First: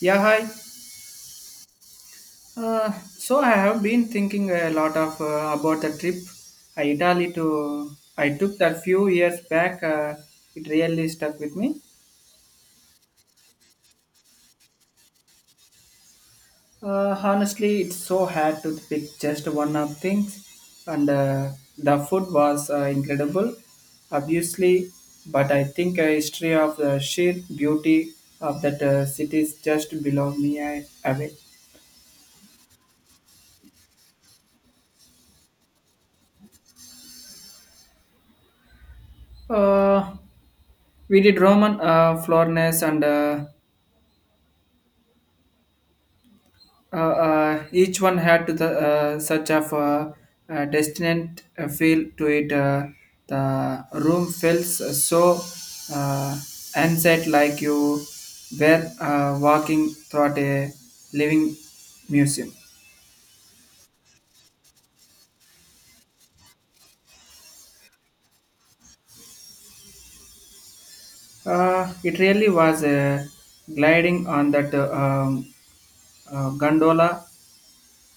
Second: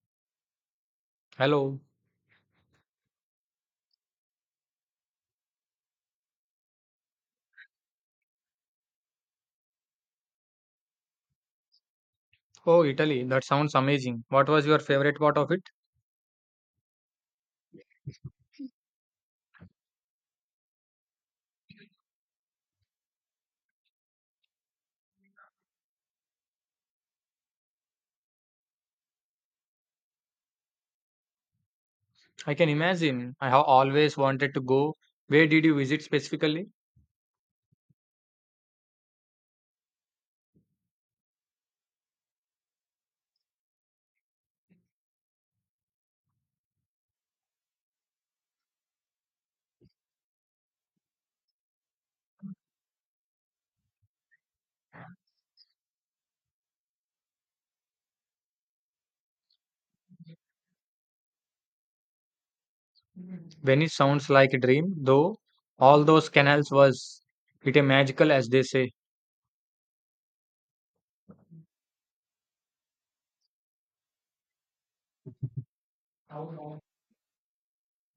Yeah, hi. Hello. So I have been thinking a lot of about the trip Italy to I took that few years back. It really stuck with me. Oh, Italy, that sounds amazing. What was your favorite part of it? Honestly, it's so hard to pick just one of things, and the food was incredible, obviously. But I think a history of the sheer beauty of that city is just below me I, away. I can imagine. I have always wanted to go. Where did you visit specifically? Uh, we did Roman Florence and each one had to the such of destined feel to it. The room felt so uh, unset, like you were walking through a living museum. Venice sounds like a dream, though all those canals was it a magical as they say. It really was gliding on that gondola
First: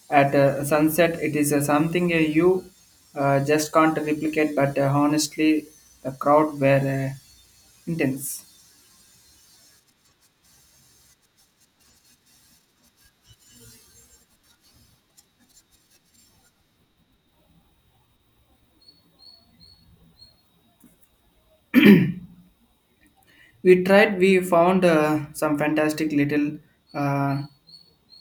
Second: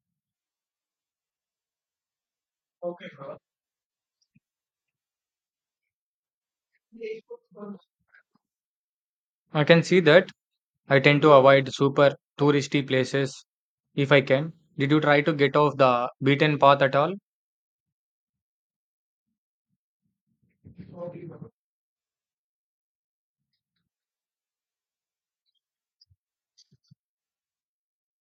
at sunset. It is something you just can't replicate, but honestly, the crowd were intense. I can see that. I tend to avoid super touristy places if I can. Did you try to get off the beaten path at all? We found some fantastic little uh,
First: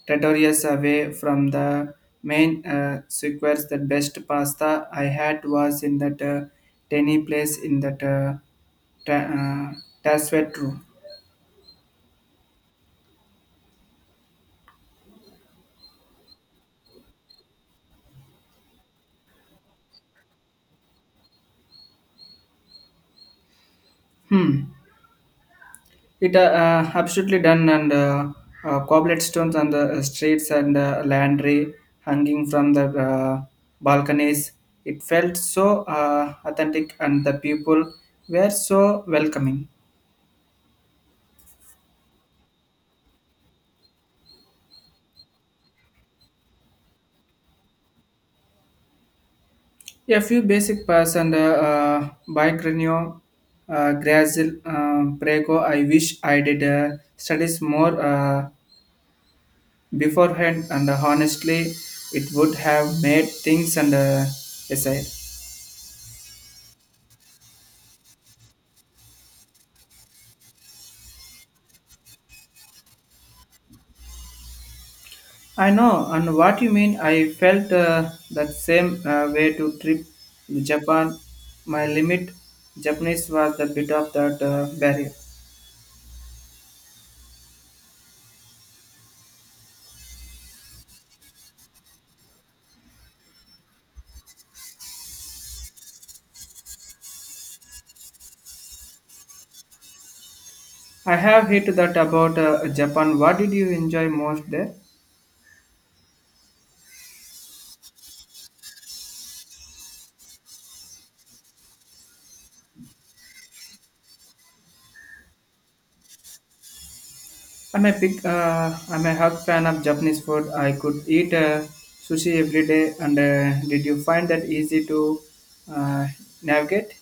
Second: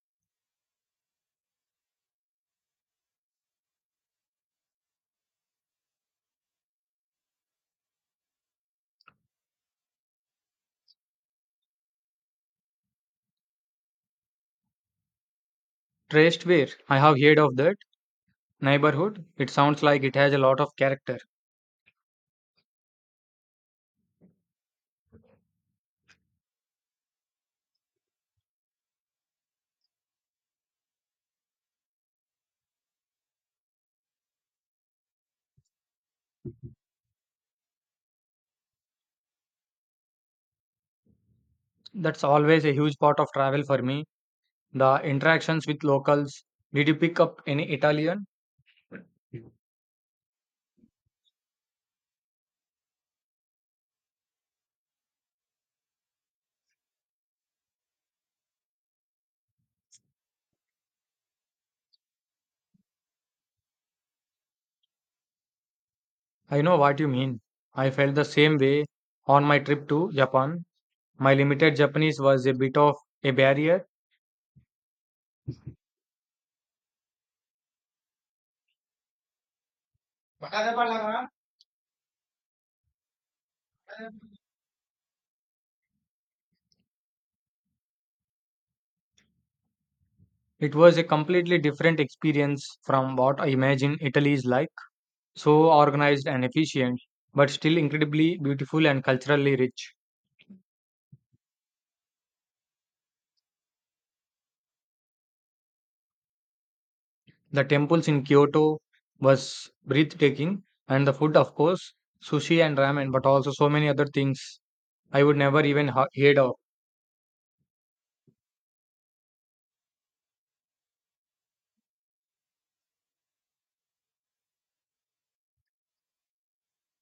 territories away from the main sequence. The best pasta I had was in that tiny place in that ta- uh, tasvet room. Traced where? I have heard of that neighborhood. It sounds like it has a lot of character. Hmm. It absolutely done and cobbled stones on the streets and landry hanging from the balconies. It felt so authentic and the people were so welcoming. That's always a huge part of travel for me. The interactions with locals. Did you pick up any Italian? A few basic pass and Bicrenio, Grazil, Prego. I wish I did studies more beforehand, and honestly it would have made things and aside. I know what you mean. I felt the same way on my trip to Japan. My limited Japanese was a bit of a barrier. I know, and what you mean. I felt that same way to trip Japan. My limit Japanese was a bit of that barrier. It was a completely different experience from what I imagine Italy is like. So organized and efficient, but still incredibly beautiful and culturally rich. I have hit that about Japan. What did you enjoy most there? The temples in Kyoto was breathtaking, and the food, of course, sushi and ramen, but also so many other things I would never even heard of. I'm a hug fan of Japanese food. I could eat sushi every day. And did you find that easy to uh, navigate?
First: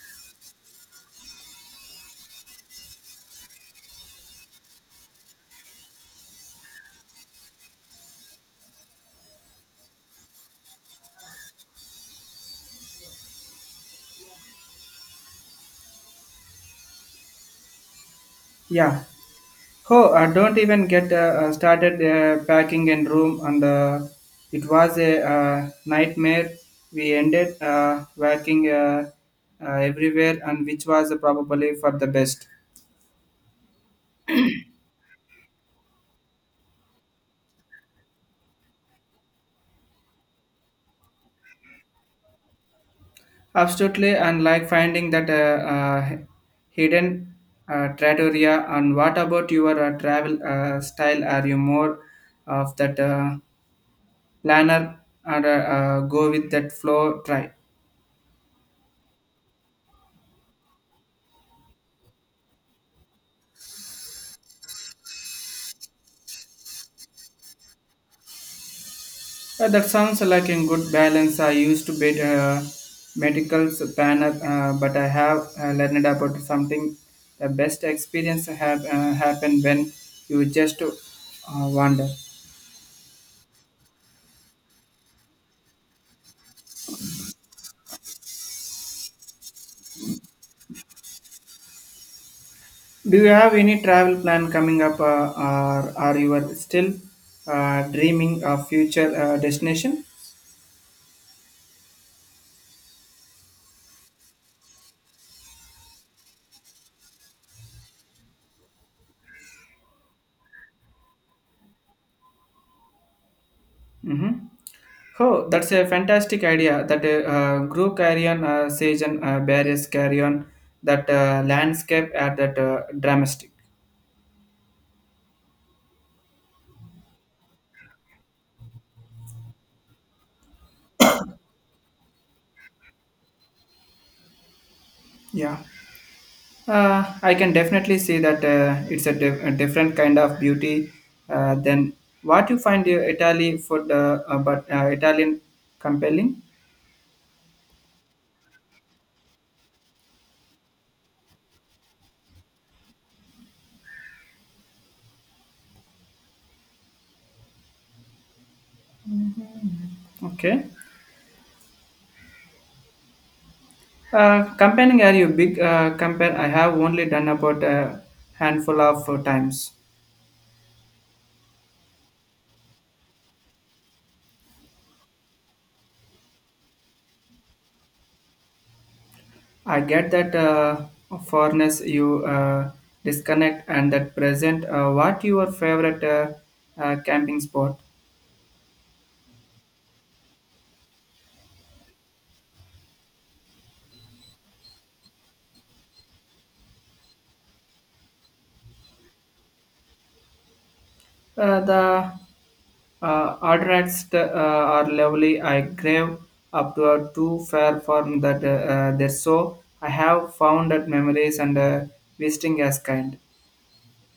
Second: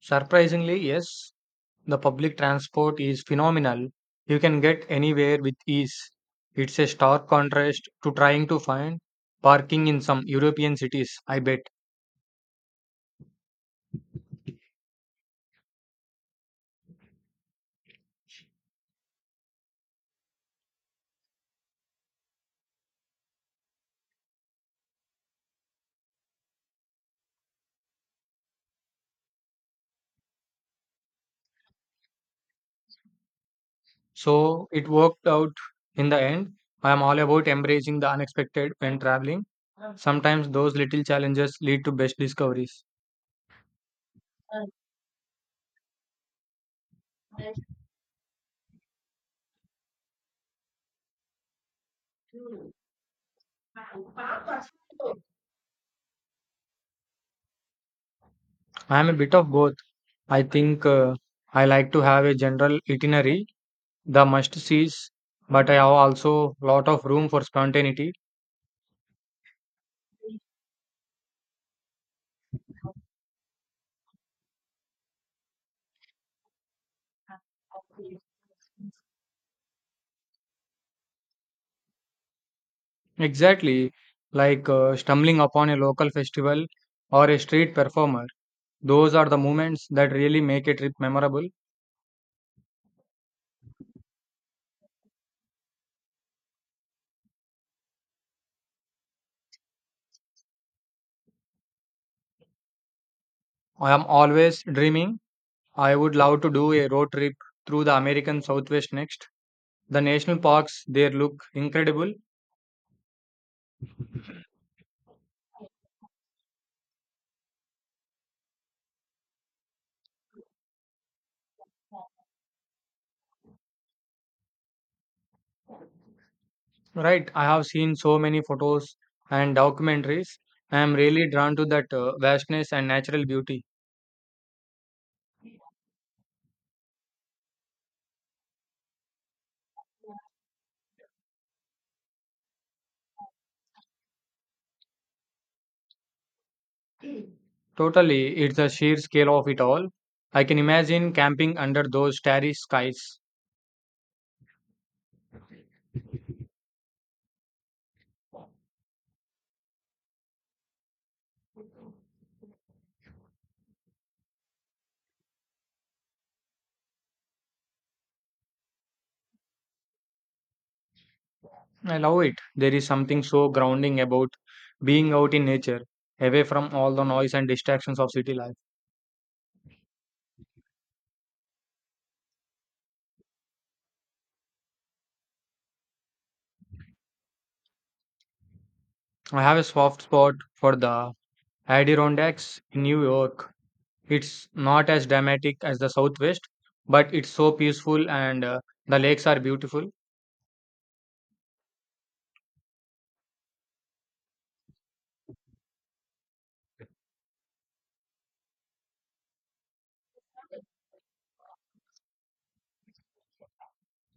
Surprisingly, yes, the public transport is phenomenal. You can get anywhere with ease. It's a stark contrast to trying to find parking in some European cities, I bet. Yeah, oh, don't even get started packing and room, and it was a nightmare. We ended working everywhere, and which was probably for the best. So it worked out in the end. I am all about embracing the unexpected when traveling. Sometimes those little challenges lead to best discoveries. Absolutely, and like finding that hidden trattoria. And what about your travel style? Are you more of that planner or go with that flow? Try. I'm a bit of both. I think I like to have a general itinerary, the must sees, but I have also lot of room for spontaneity. That sounds like a good balance. I used to be a medical planner, but I have learned about something. The best experience have happened when you just wander. Exactly, like stumbling upon a local festival or a street performer. Those are the moments that really make a trip memorable. Do you have any travel plan coming up, or are you are still dreaming of future destination? I am always dreaming. I would love to do a road trip through the American Southwest next. The national parks there look incredible. Mm-hmm. Oh, that's a fantastic idea. That group carry on, sage and barriers carry on that landscape at that dramatic. Right, I have seen so many photos and documentaries. I am really drawn to that vastness and natural beauty. Yeah. I can definitely see that it's a, a different kind of beauty than what you find your Italy food, but Italian compelling. Totally, it's the sheer scale of it all. I can imagine camping under those starry skies. Okay. Campaigning are you big campaign? I have only done about a handful of times. I love it. There is something so grounding about being out in nature, away from all the noise and distractions of city life. I get that foreigners you disconnect and that present. What your favorite camping spot? I have a soft spot for the Adirondacks in New York. It's not as dramatic as the Southwest, but it's so peaceful and the lakes are beautiful. The Ardrats are lovely. I crave up to a too fair form that they're so. I have found that memories and visiting as kind.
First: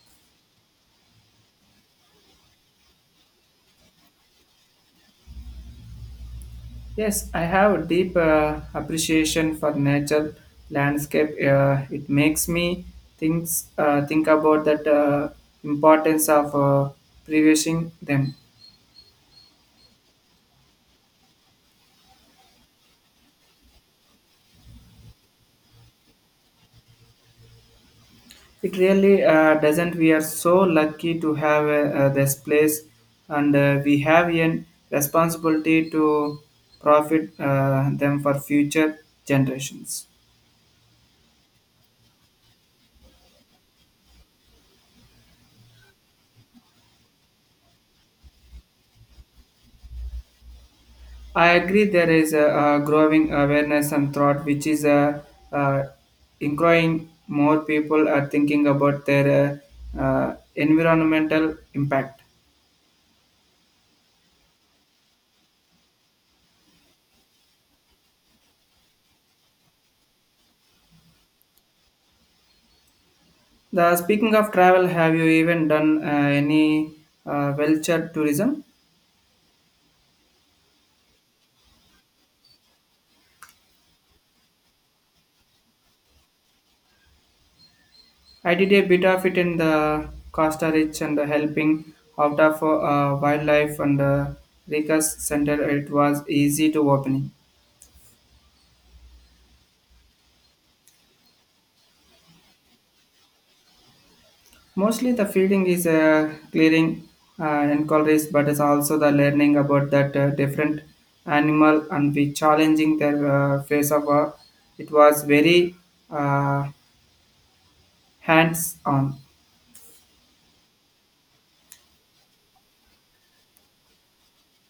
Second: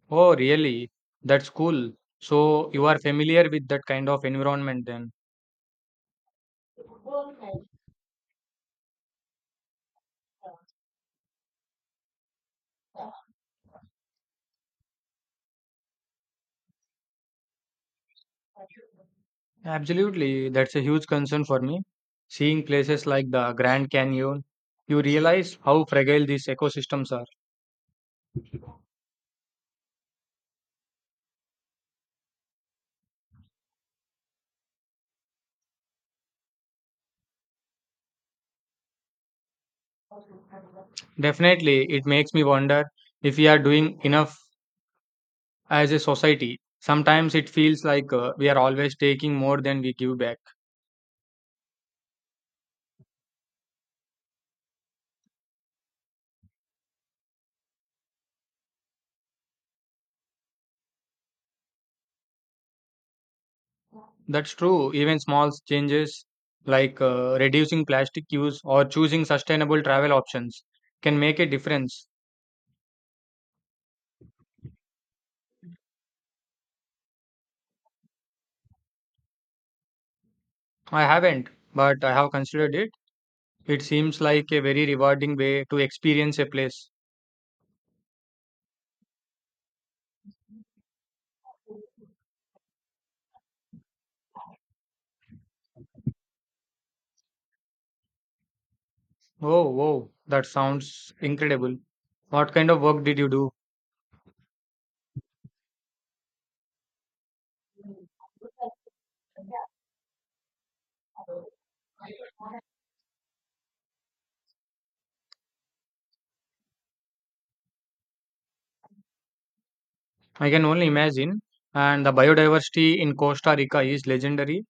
Oh, really? That's cool. So you are familiar with that kind of environment then? Yes, I have a deep appreciation for nature landscape. It makes me think about that importance of preserving them. Absolutely. That's a huge concern for me. Seeing places like the Grand Canyon, you realize how fragile these ecosystems are. It really doesn't. We are so lucky to have this place, and we have a responsibility to profit them for future generations. Definitely, it makes me wonder if we are doing enough as a society. Sometimes it feels like we are always taking more than we give back. I agree. There is a growing awareness and thought, which is a, uh, including more people are thinking about their environmental impact. That's true. Even small changes like reducing plastic use or choosing sustainable travel options can make a difference. The speaking of travel, have you even done any vulture tourism? I haven't, but I have considered it. It seems like a very rewarding way to experience a place. I did a bit of it in the Costa Rica and the helping out of wildlife and the Ricas Center. It was easy to opening. Oh, wow, that sounds incredible. What kind of work did you do? Mostly the feeding is clearing enquiries, but it's also the learning about that different animal and the challenging their face of. It was very uh, hands on. I can only imagine. And the biodiversity in Costa Rica is legendary.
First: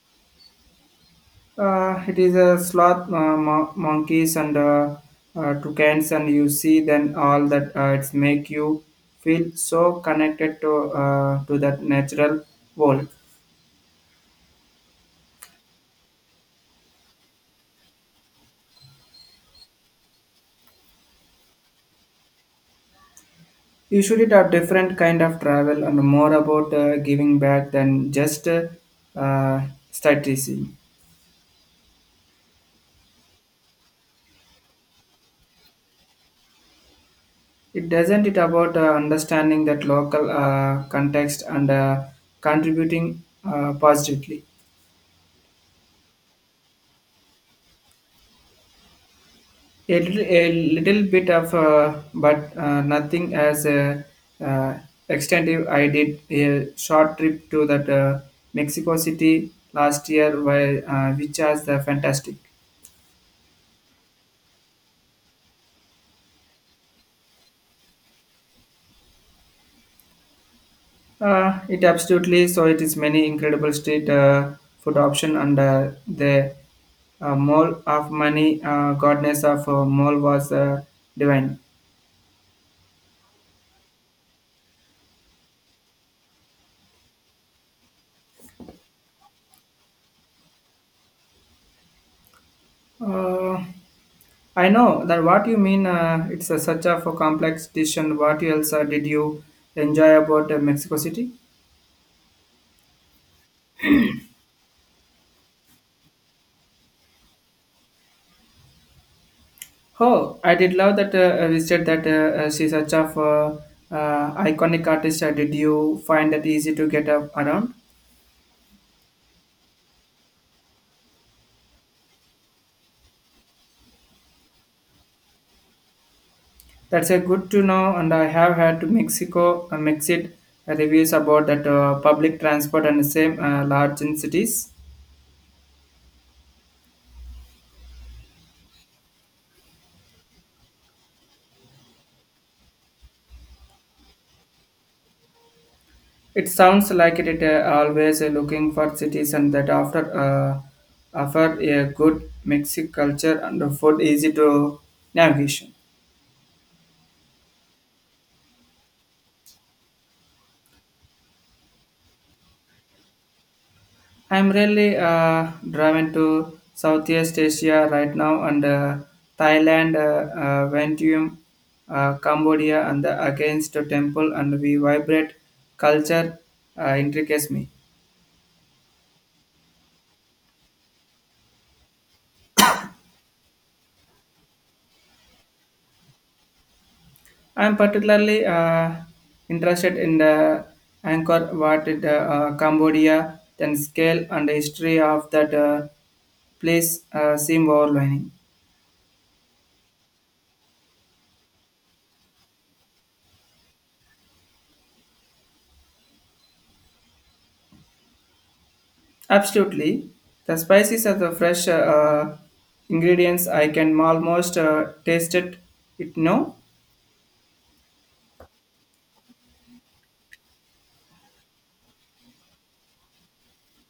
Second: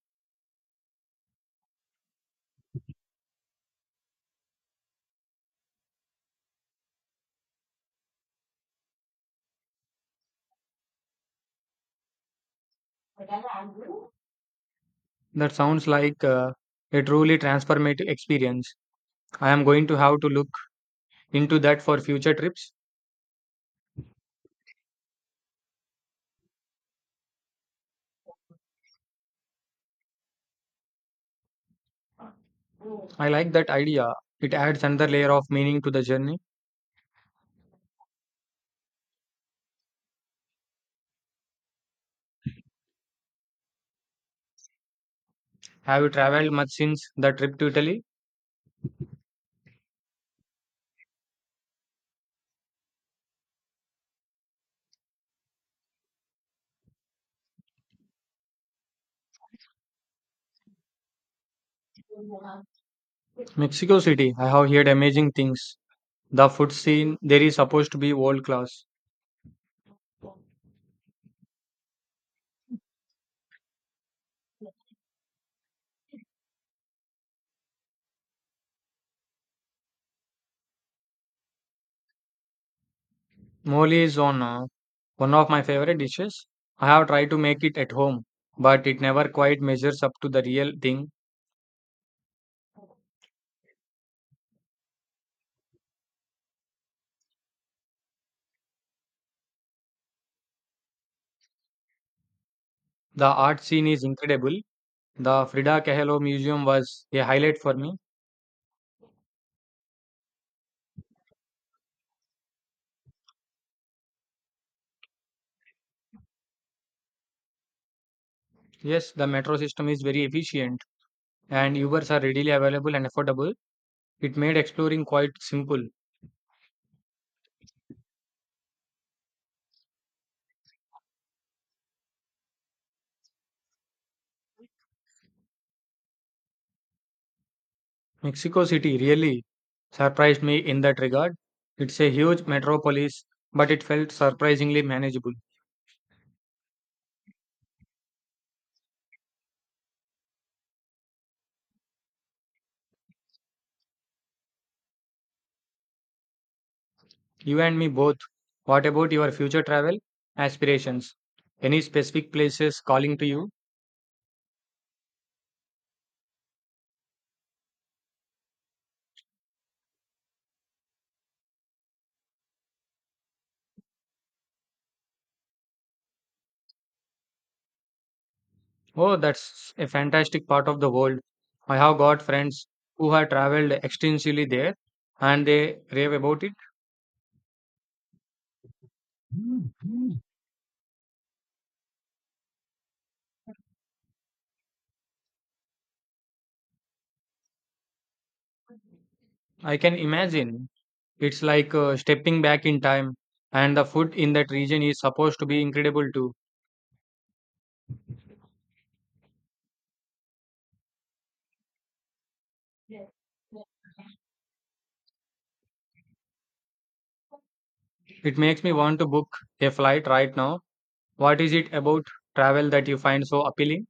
It is a sloth monkeys and toucans, and you see then all that it's make you feel so connected to that natural world. That sounds like a truly transformative experience. I am going to have to look into that for future trips. Usually, it are different kind of travel and more about giving back than just uh, strategy. I like that idea. It adds another layer of meaning to the journey. It doesn't it about understanding that local context and contributing positively. Have you traveled much since the trip to Italy? A little bit of, but nothing as uh, extensive. I did a short trip to that Mexico City last year, while, which was the fantastic. Mexico City. I have heard amazing things. The food scene there is supposed to be world class. It absolutely so. It is many incredible street food option and the mall of money goddess of mall was divine. Mole is on one of my favorite dishes. I have tried to make it at home, but it never quite measures up to the real thing. Uh, I know that what you mean. It's a such a for complex decision. What else did you enjoy about Mexico City? The art scene is incredible. The Frida Kahlo Museum was a highlight for me. Oh, I did love that we said that she's such a iconic artist. Did you find that easy to get up around? Yes, the metro system is very efficient and Ubers are readily available and affordable. It made exploring quite simple. That's a good to know, and I have had to Mexico Mexit reviews about that public transport and the same large in cities. Mexico City really surprised me in that regard. It's a huge metropolis, but it felt surprisingly manageable. It sounds like it always looking for cities and that after offer a good Mexican culture and the food easy to navigation. You and me both. What about your future travel aspirations? Any specific places calling to you? I'm really driven to Southeast Asia right now and Thailand, Vientiane, Cambodia, and the against the temple and we vibrate culture intricates me. Oh, that's a fantastic part of the world. I have got friends who have traveled extensively there and they rave about it. I'm particularly interested in the Angkor Wat in the, Cambodia, then scale and the history of that place seem overwhelming. I can imagine. It's like stepping back in time, and the food in that region is supposed to be incredible too. Absolutely, the spices of the fresh ingredients I can almost taste it. It no, It makes me want to book a flight right now. What is it about travel that you find so appealing?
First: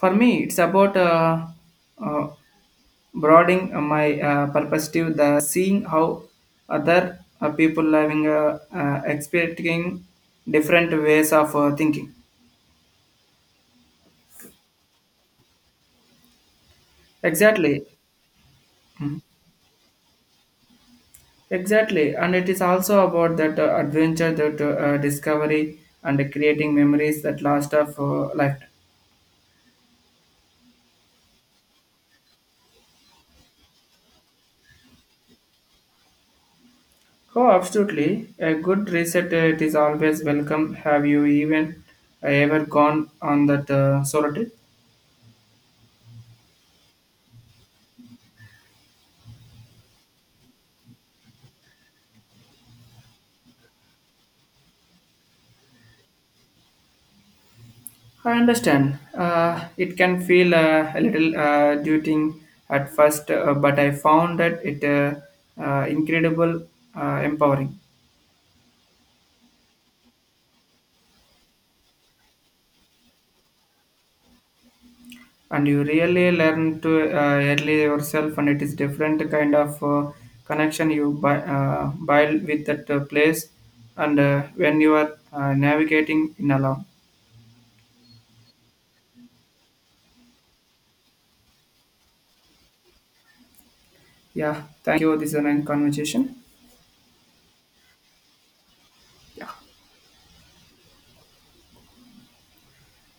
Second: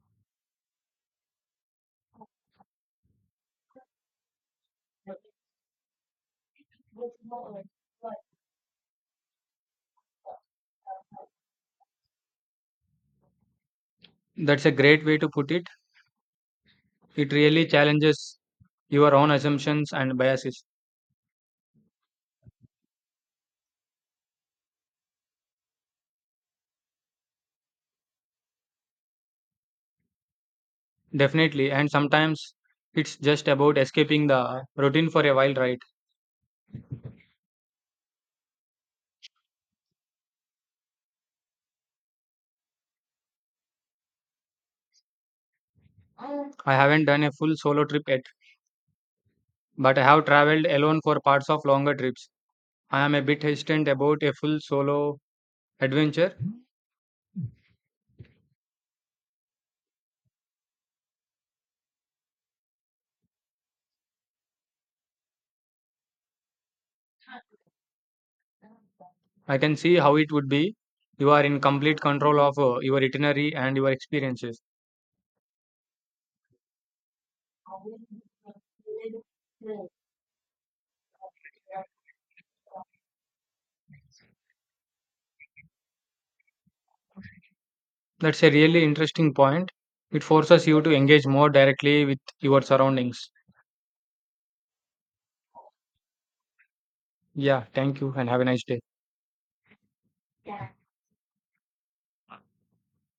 for me it's about uh, broadening my perspective, the seeing how other people living experiencing different ways of thinking. That's a great way to put it. It really Exactly, challenges your own assumptions and biases. exactly, and it is also about that adventure, that discovery, and creating memories that last of lifetime. Definitely, and sometimes it's just about escaping the routine for a while, right? Oh, absolutely. A good reset, it is always welcome. Have you even ever gone on that solo trip? I haven't done a full solo trip yet, but I have traveled alone for parts of longer trips. I am a bit hesitant about a full solo adventure. I understand. It can feel a little daunting at first, but I found that it incredible, empowering, I can see how it would be. You are in complete control of your itinerary and your experiences. and you really learn to early yourself, and it is different kind of connection you buy, build with that place, and when you are navigating in alone. That's a really interesting point. It forces you to engage more directly with your surroundings. Yeah, thank you. This is a nice conversation. Yeah, thank you and have a nice day.